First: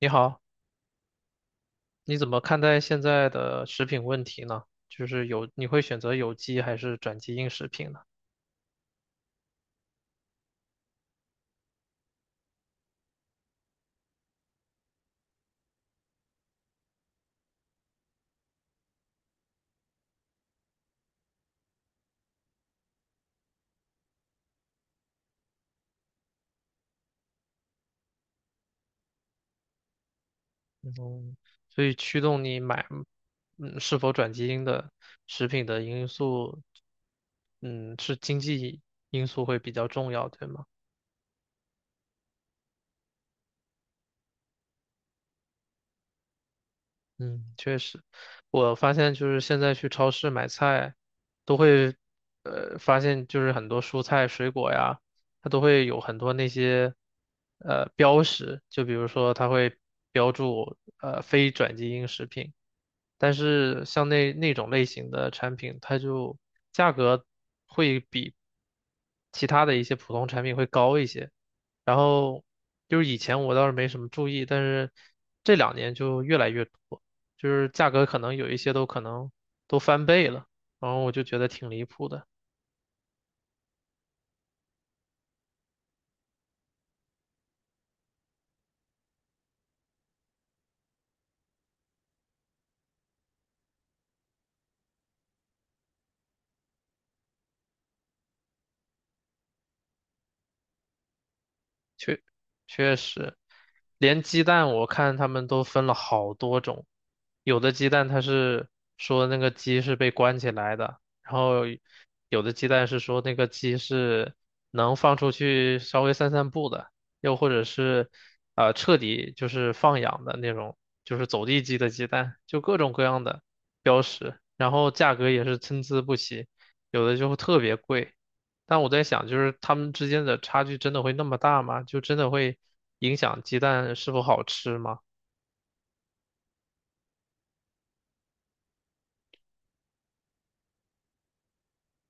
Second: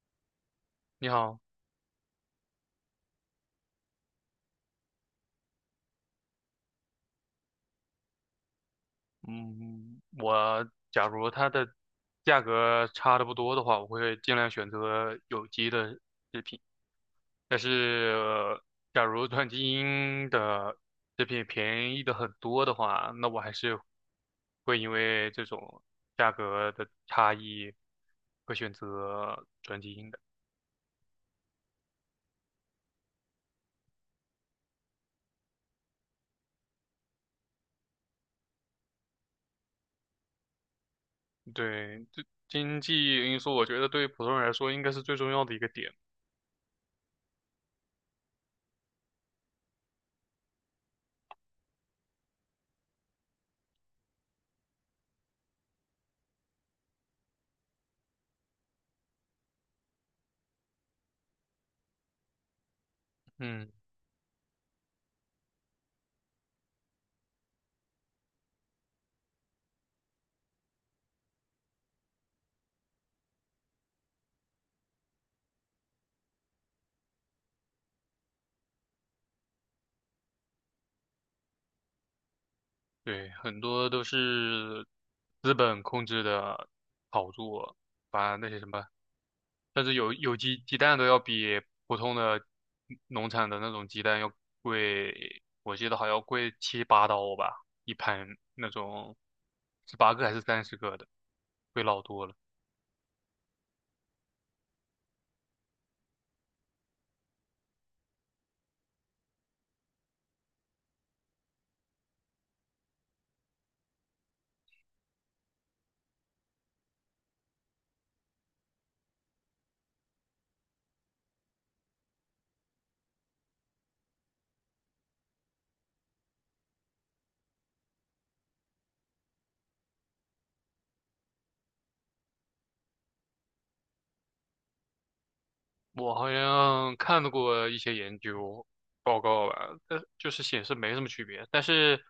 你好，你好，你怎么看待现在的食品问题呢？就是有，你会选择有机还是转基因食品呢？嗯，我假如它的价格差的不多的话，我会尽量选择有机的。但是,假如转基因的这品便宜的很多的话，那我还是会因为这种价格的差异，会选择转基因的。嗯，所以驱动你买，嗯，是否转基因的食品的因素，嗯，是经济因素会比较重要，对吗？对，这经济因素，我觉得对普通人来说应该是最重要的一个点。嗯，确实，我发现就是现在去超市买菜，都会，发现就是很多蔬菜、水果呀，它都会有很多那些，标识，就比如说它会标注，非转基因食品，但嗯。是像那种类型的产品，它就价格会比其他的一些普通产品会高一些。然后就是以前我倒是没什么注意，但是这两年就越来越多。就是价格可能有一些都可能都翻倍了，然后我就觉得挺离谱的。对，很多都是资本控制的炒作，把那些什么，甚至有机鸡蛋都要比普通的农场的那种鸡蛋要贵，我记得好像贵七八刀吧，一盘那种十八个还是三十个的，贵老确多了。确实，连鸡蛋我看他们都分了好多种，有的鸡蛋它是说那个鸡是被关起来的，然后有的鸡蛋是说那个鸡是能放出去稍微散散步的，又或者是彻底就是放养的那种，就是走地鸡的鸡蛋，就各种各样的标识，然后价格也是参差不齐，有的就特别贵。但我在想，就是它们之间的差距真的会那么大吗？就真的会影响鸡蛋是否好吃吗？我好像看到过一些研究报告吧，但就是显示没什么区别。但是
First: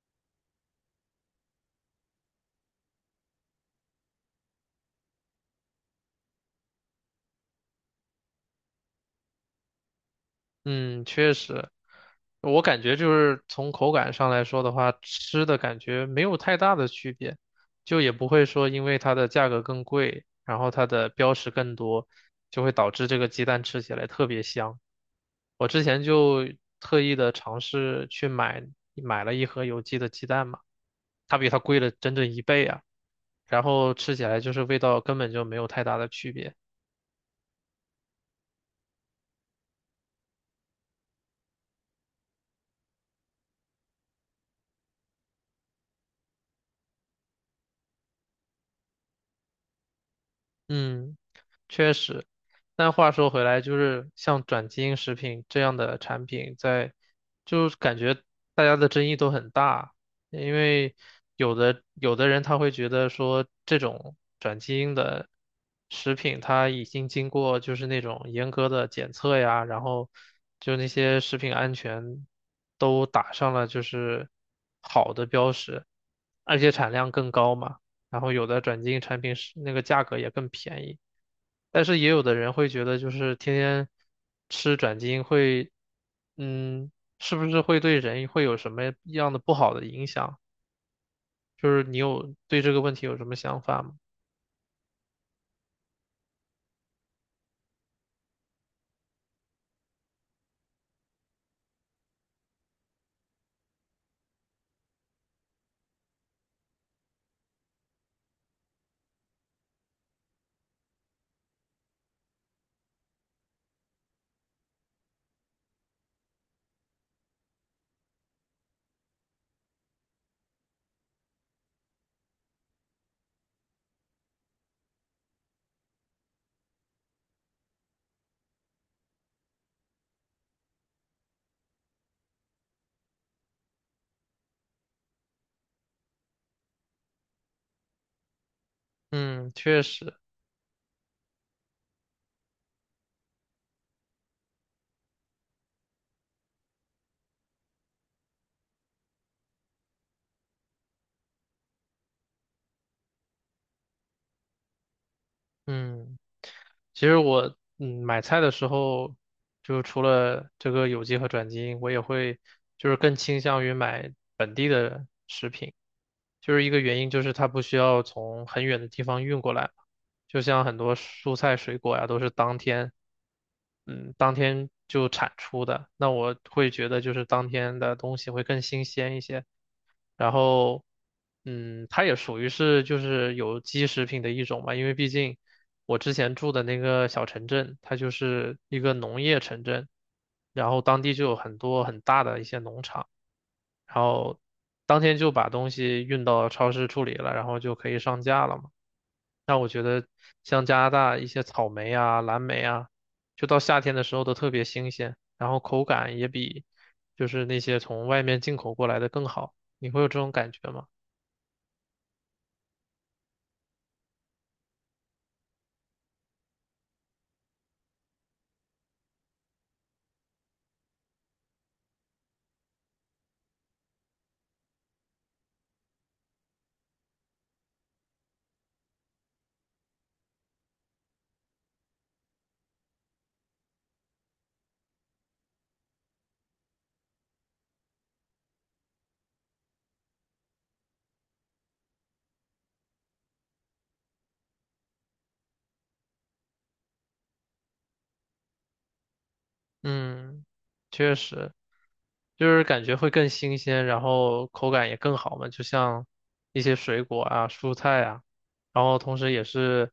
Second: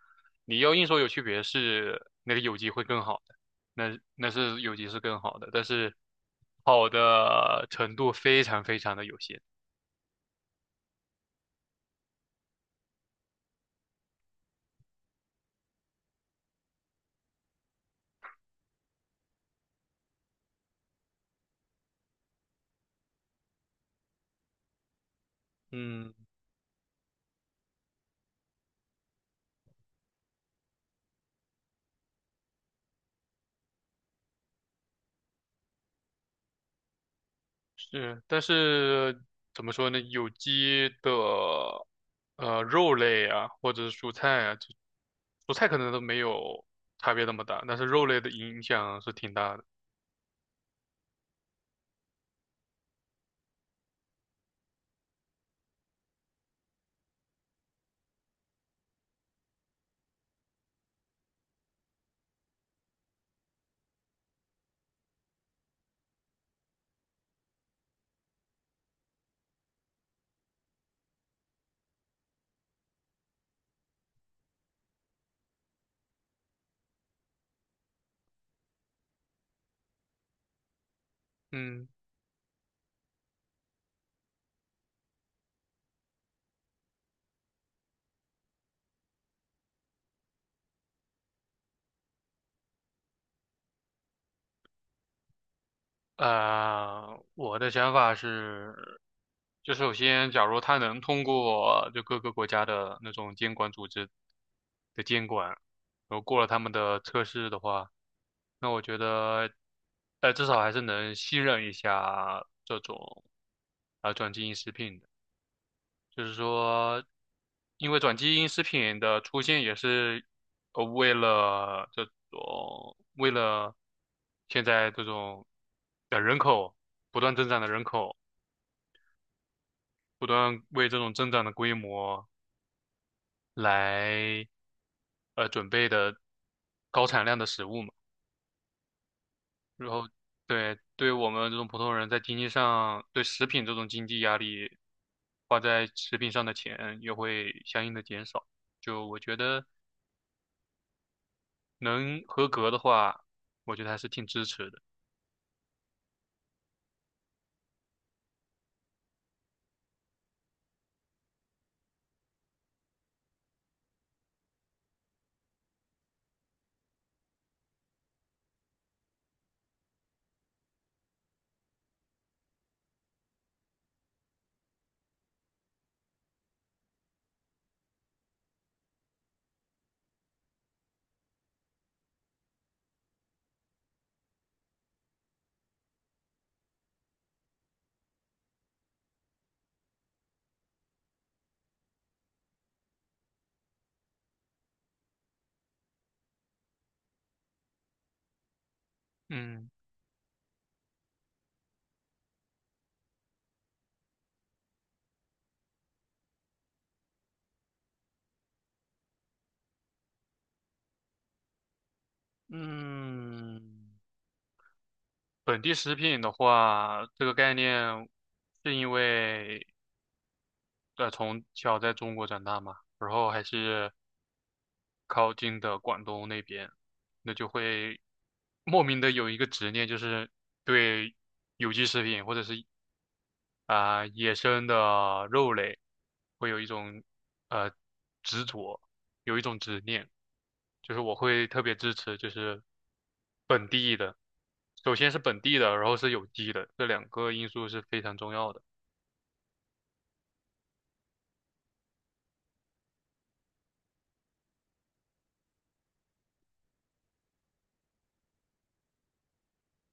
你要硬说有区别是那个有机会更好的，那是有机是更好的，但是好的程度非常非常的有限。嗯，确实，我感觉就是从口感上来说的话，吃的感觉没有太大的区别，就也不会说因为它的价格更贵，然后它的标识更多，就会导致这个鸡蛋吃起来特别香。我之前嗯，就特意的尝试去买了一盒有机的鸡蛋嘛，它比它贵了整整一倍啊。然后吃起来就是味道根本就没有太大的区别。是，但是怎么说呢？有机的肉类啊，或者是蔬菜啊，就蔬菜可能都没有差别那么大，但是肉类的影响是挺大的。嗯，确实。但话说回来，就是像转基因食品这样的产品在，就是感觉大家的争议都很大，因为有的人他会觉得说这种转基因的食品，它已经经过就是那种严格的检测呀，然后就那些食品安全都打上了就是好的标识，而且产量更高嘛。然后有的转基因产品是那个价格也更便宜，但嗯。是也有的人会觉得就是天天吃转基因会，嗯，是不是会对人会有什么样的不好的影响？就是你有对这个问题有什么想法吗？我的想法是，就首先，假如他能通过就各个国家的那种监管组织的监管，然后过了他们的测试的话，那我觉得，至少还是能信任一下这种转基因食品的。就是说，因为转基因食品的出现也是为了种为了现在这种的人口，不断为这种增长的规模来准备的高产量的食物嘛。嗯，确然后实，对我们这种普通人在经济上对食品这种经济压力，花在食品上的钱也会相应的减少。就我觉得。能合格的话，我觉得还是挺支持的。嗯，其实我嗯买菜的时候，就除了这个有机和转基因，我也会就是更倾向于买。本地的。就是一个原因就是它不需要从很远的地方运过来，就像很多蔬菜水果呀都是当天，嗯，当天就产出的。那我会觉得就是当天的东西会更新鲜一些，然后，嗯，它也属于是就是有机食品的一种嘛，因为毕竟。我之前住的那个小城镇，它就是一个农业城镇，然后当地就有很多很大的一些农场，然后当天就把东西运到超市处理了，然后就可以上架了嘛。那我嗯。觉得像加拿大一些草莓啊、蓝莓啊，就到夏天的时候都特别新鲜，然后口感也比就是那些从外面进口过来的更好。你会有这种感觉吗？嗯，本地食品的话，这个概念是因为从小在中国长大嘛，然后还是靠近的广东那边，那就会莫名的有一个执念，就是对有机食品或者是野生的肉类会有一种呃执着，有一种执念，就是我会特别支持就是本地的，首先是本地的，然后是有机的，这两个因素是非常重要的。嗯，确实，就是感觉会更新鲜，然后口感也更好嘛，就像一些水果啊、蔬菜啊，然后同时也是，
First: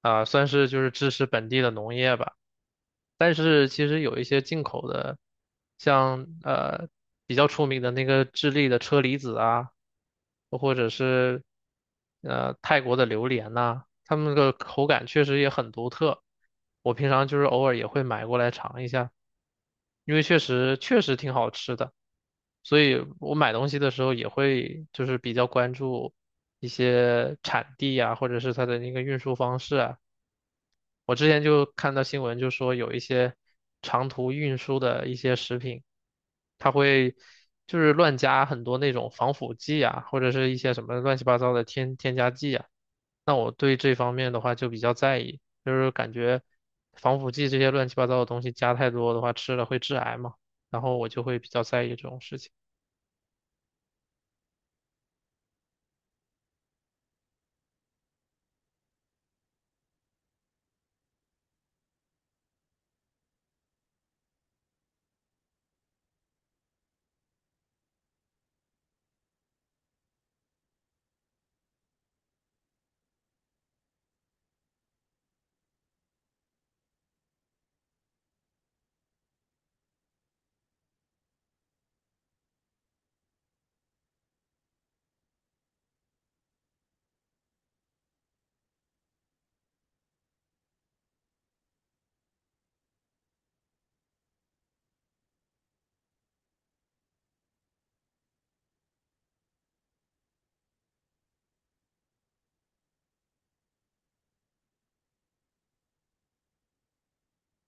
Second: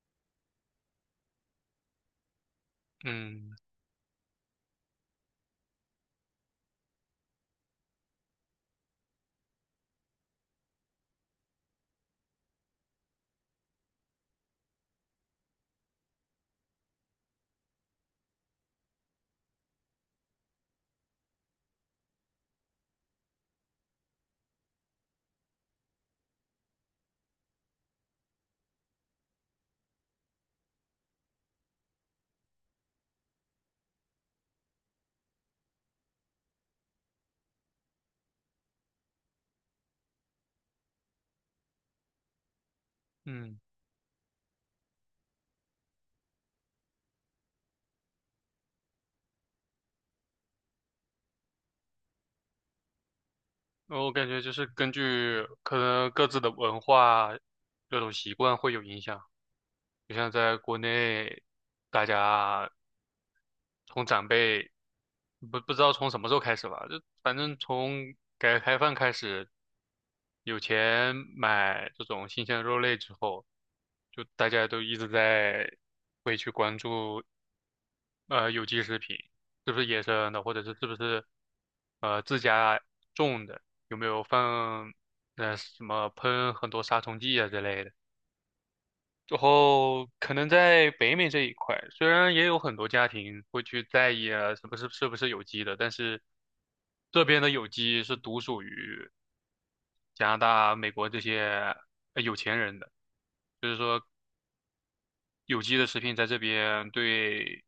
啊、算是就是支持本地的农业吧。但嗯。是其实有一些进口的，像比较出名的那个智利的车厘子啊，或者是泰国的榴莲呐、它们的口感确实也很独特。我平常就是偶尔也会买过来尝一下，因为确实挺好吃的，所以我买东西的时候也会就是比较关注一些产地啊，或者是它的那个运输方式啊。我之前就看到新闻，就说有一些长途运输的一些食品，它会就是乱加很多那种防腐剂啊，或者是一些什么乱七八糟的添加剂啊。那我嗯，对这方面的话就比较在意，就是感觉防腐剂这些乱七八糟的东西加太多的话，吃了会致癌嘛，然后我就会比较在意这种事情。我感觉就是根据可能各自的文化这种习惯会有影响，就像在国内，大家从长辈不知道从什么时候开始吧，就反正从改革开放开始，有钱买这种新鲜的肉类之后，就大家都一直在会去关注有机食品是不是野生的，或者是是不是自家种的，有没有放什么喷很多杀虫剂啊之类的。然后可能在北美这一块，虽然也有很多家庭会去在意啊，是不是有机的，但是这边的有机是独属于加拿大、美国这些有钱人的，就是说有机的食品在这边对，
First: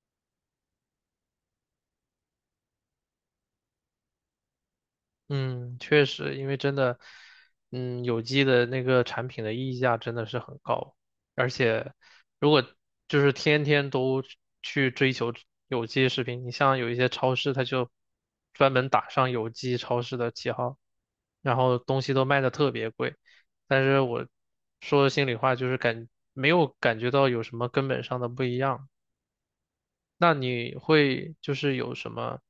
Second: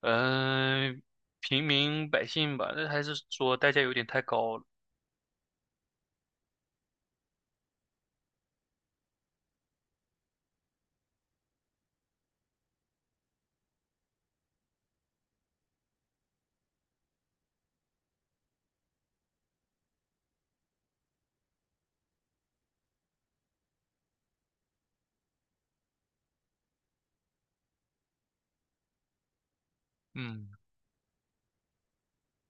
嗯、平民百姓吧，那还是说代价有点太高了。嗯，确实，因为真的，嗯，有机的那个产品的溢价真的是很高，而且如果就是天天都去追求有机食品，你像有一些超市，它就专门打上有机超市的旗号，然后东西都卖的特别贵，但是我说心里话，就是没有感觉到有什么根本上的不一样。那嗯。你会就是有什么，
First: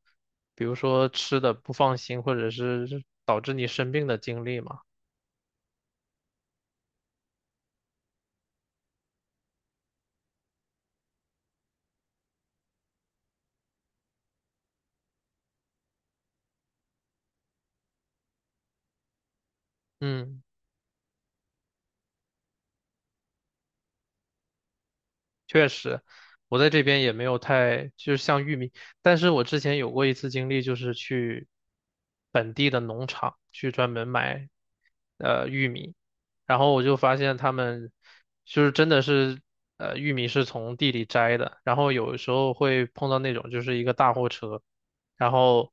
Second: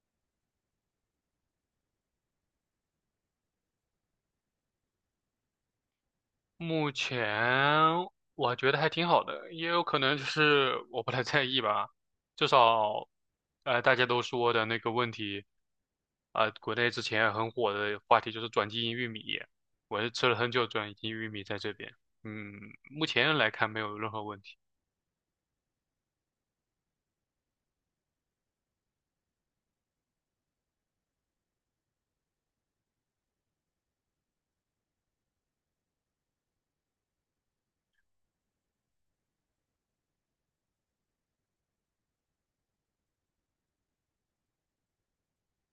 比如说吃的不放心，或者是导致你生病的经历吗？目前我觉得还挺好的，也有可能就是我不太在意吧。至少，大家都说的那个问题，国内之前很火的话题就是转基因玉米，我是吃了嗯。很久转基因玉米在这边，嗯，目前来看没有任何问题。确实，我在这边也没有太，就是像玉米，但是我之前有过一次经历，就是去本地的农场去专门买玉米，然后我就发现他们就是真的是玉米是从地里摘的，然后有时候会碰到那种就是一个大货车，然后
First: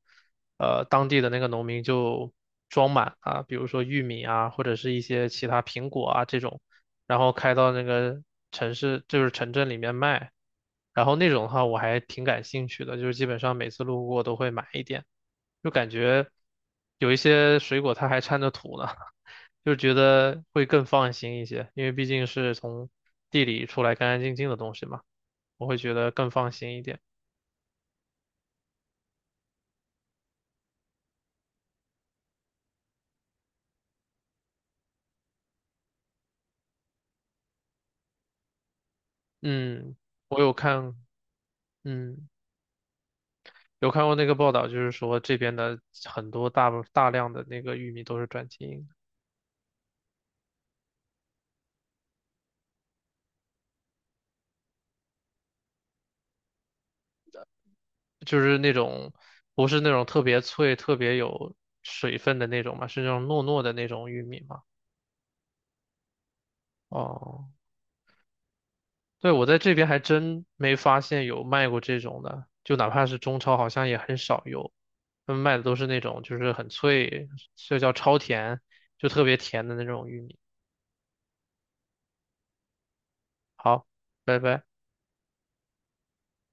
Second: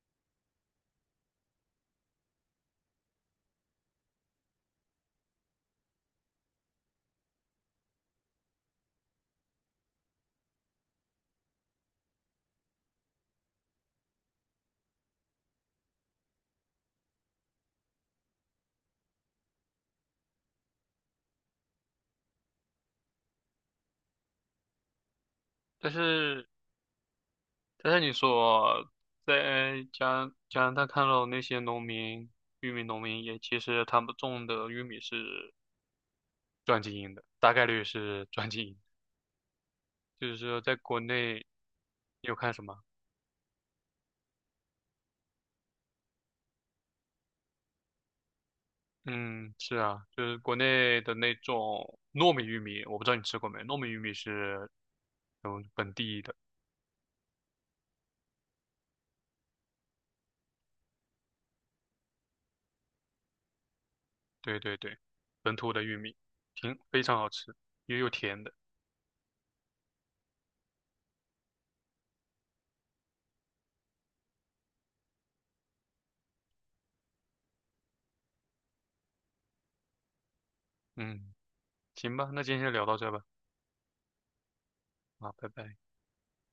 当地的那个农民就装满啊，比如说玉米啊，或者是一些其他苹果啊这种。然后开到那个城市，就是城镇里面卖。然后那种的话，我还挺感兴趣的，就是基本上每次路过都会买一点，就感觉有一些水果它还掺着土呢，就觉得会更放心一些，因为毕竟是从地里出来干干净净的东西嘛，我会但觉得更是，放心一点。但是你说在加拿大看到那些农民，玉米农民也其实他们种的玉米是转基因的，大概率是转基因。嗯，就是我有说在看，国内你嗯，有看什么？有看过那个报道，就是说这边的很多大量的那个玉米都是转基因的。嗯，是啊，就是国内的那种糯米玉米，我不知道你吃过没？糯米玉米是本地的，就是那种不是那种特别脆、特别有水分的那种嘛，是那种糯糯的那种玉米对嘛。对对，本土的玉米，挺非常好哦，吃，也有甜的。对，我在这边还真没发现有卖过这种的，就哪怕是中超，好像也很少有。他们卖的都是那种就是很脆，就叫超甜，就特别甜的那种玉米。嗯，行吧，那今天就聊到这吧，好，拜拜。啊，拜拜。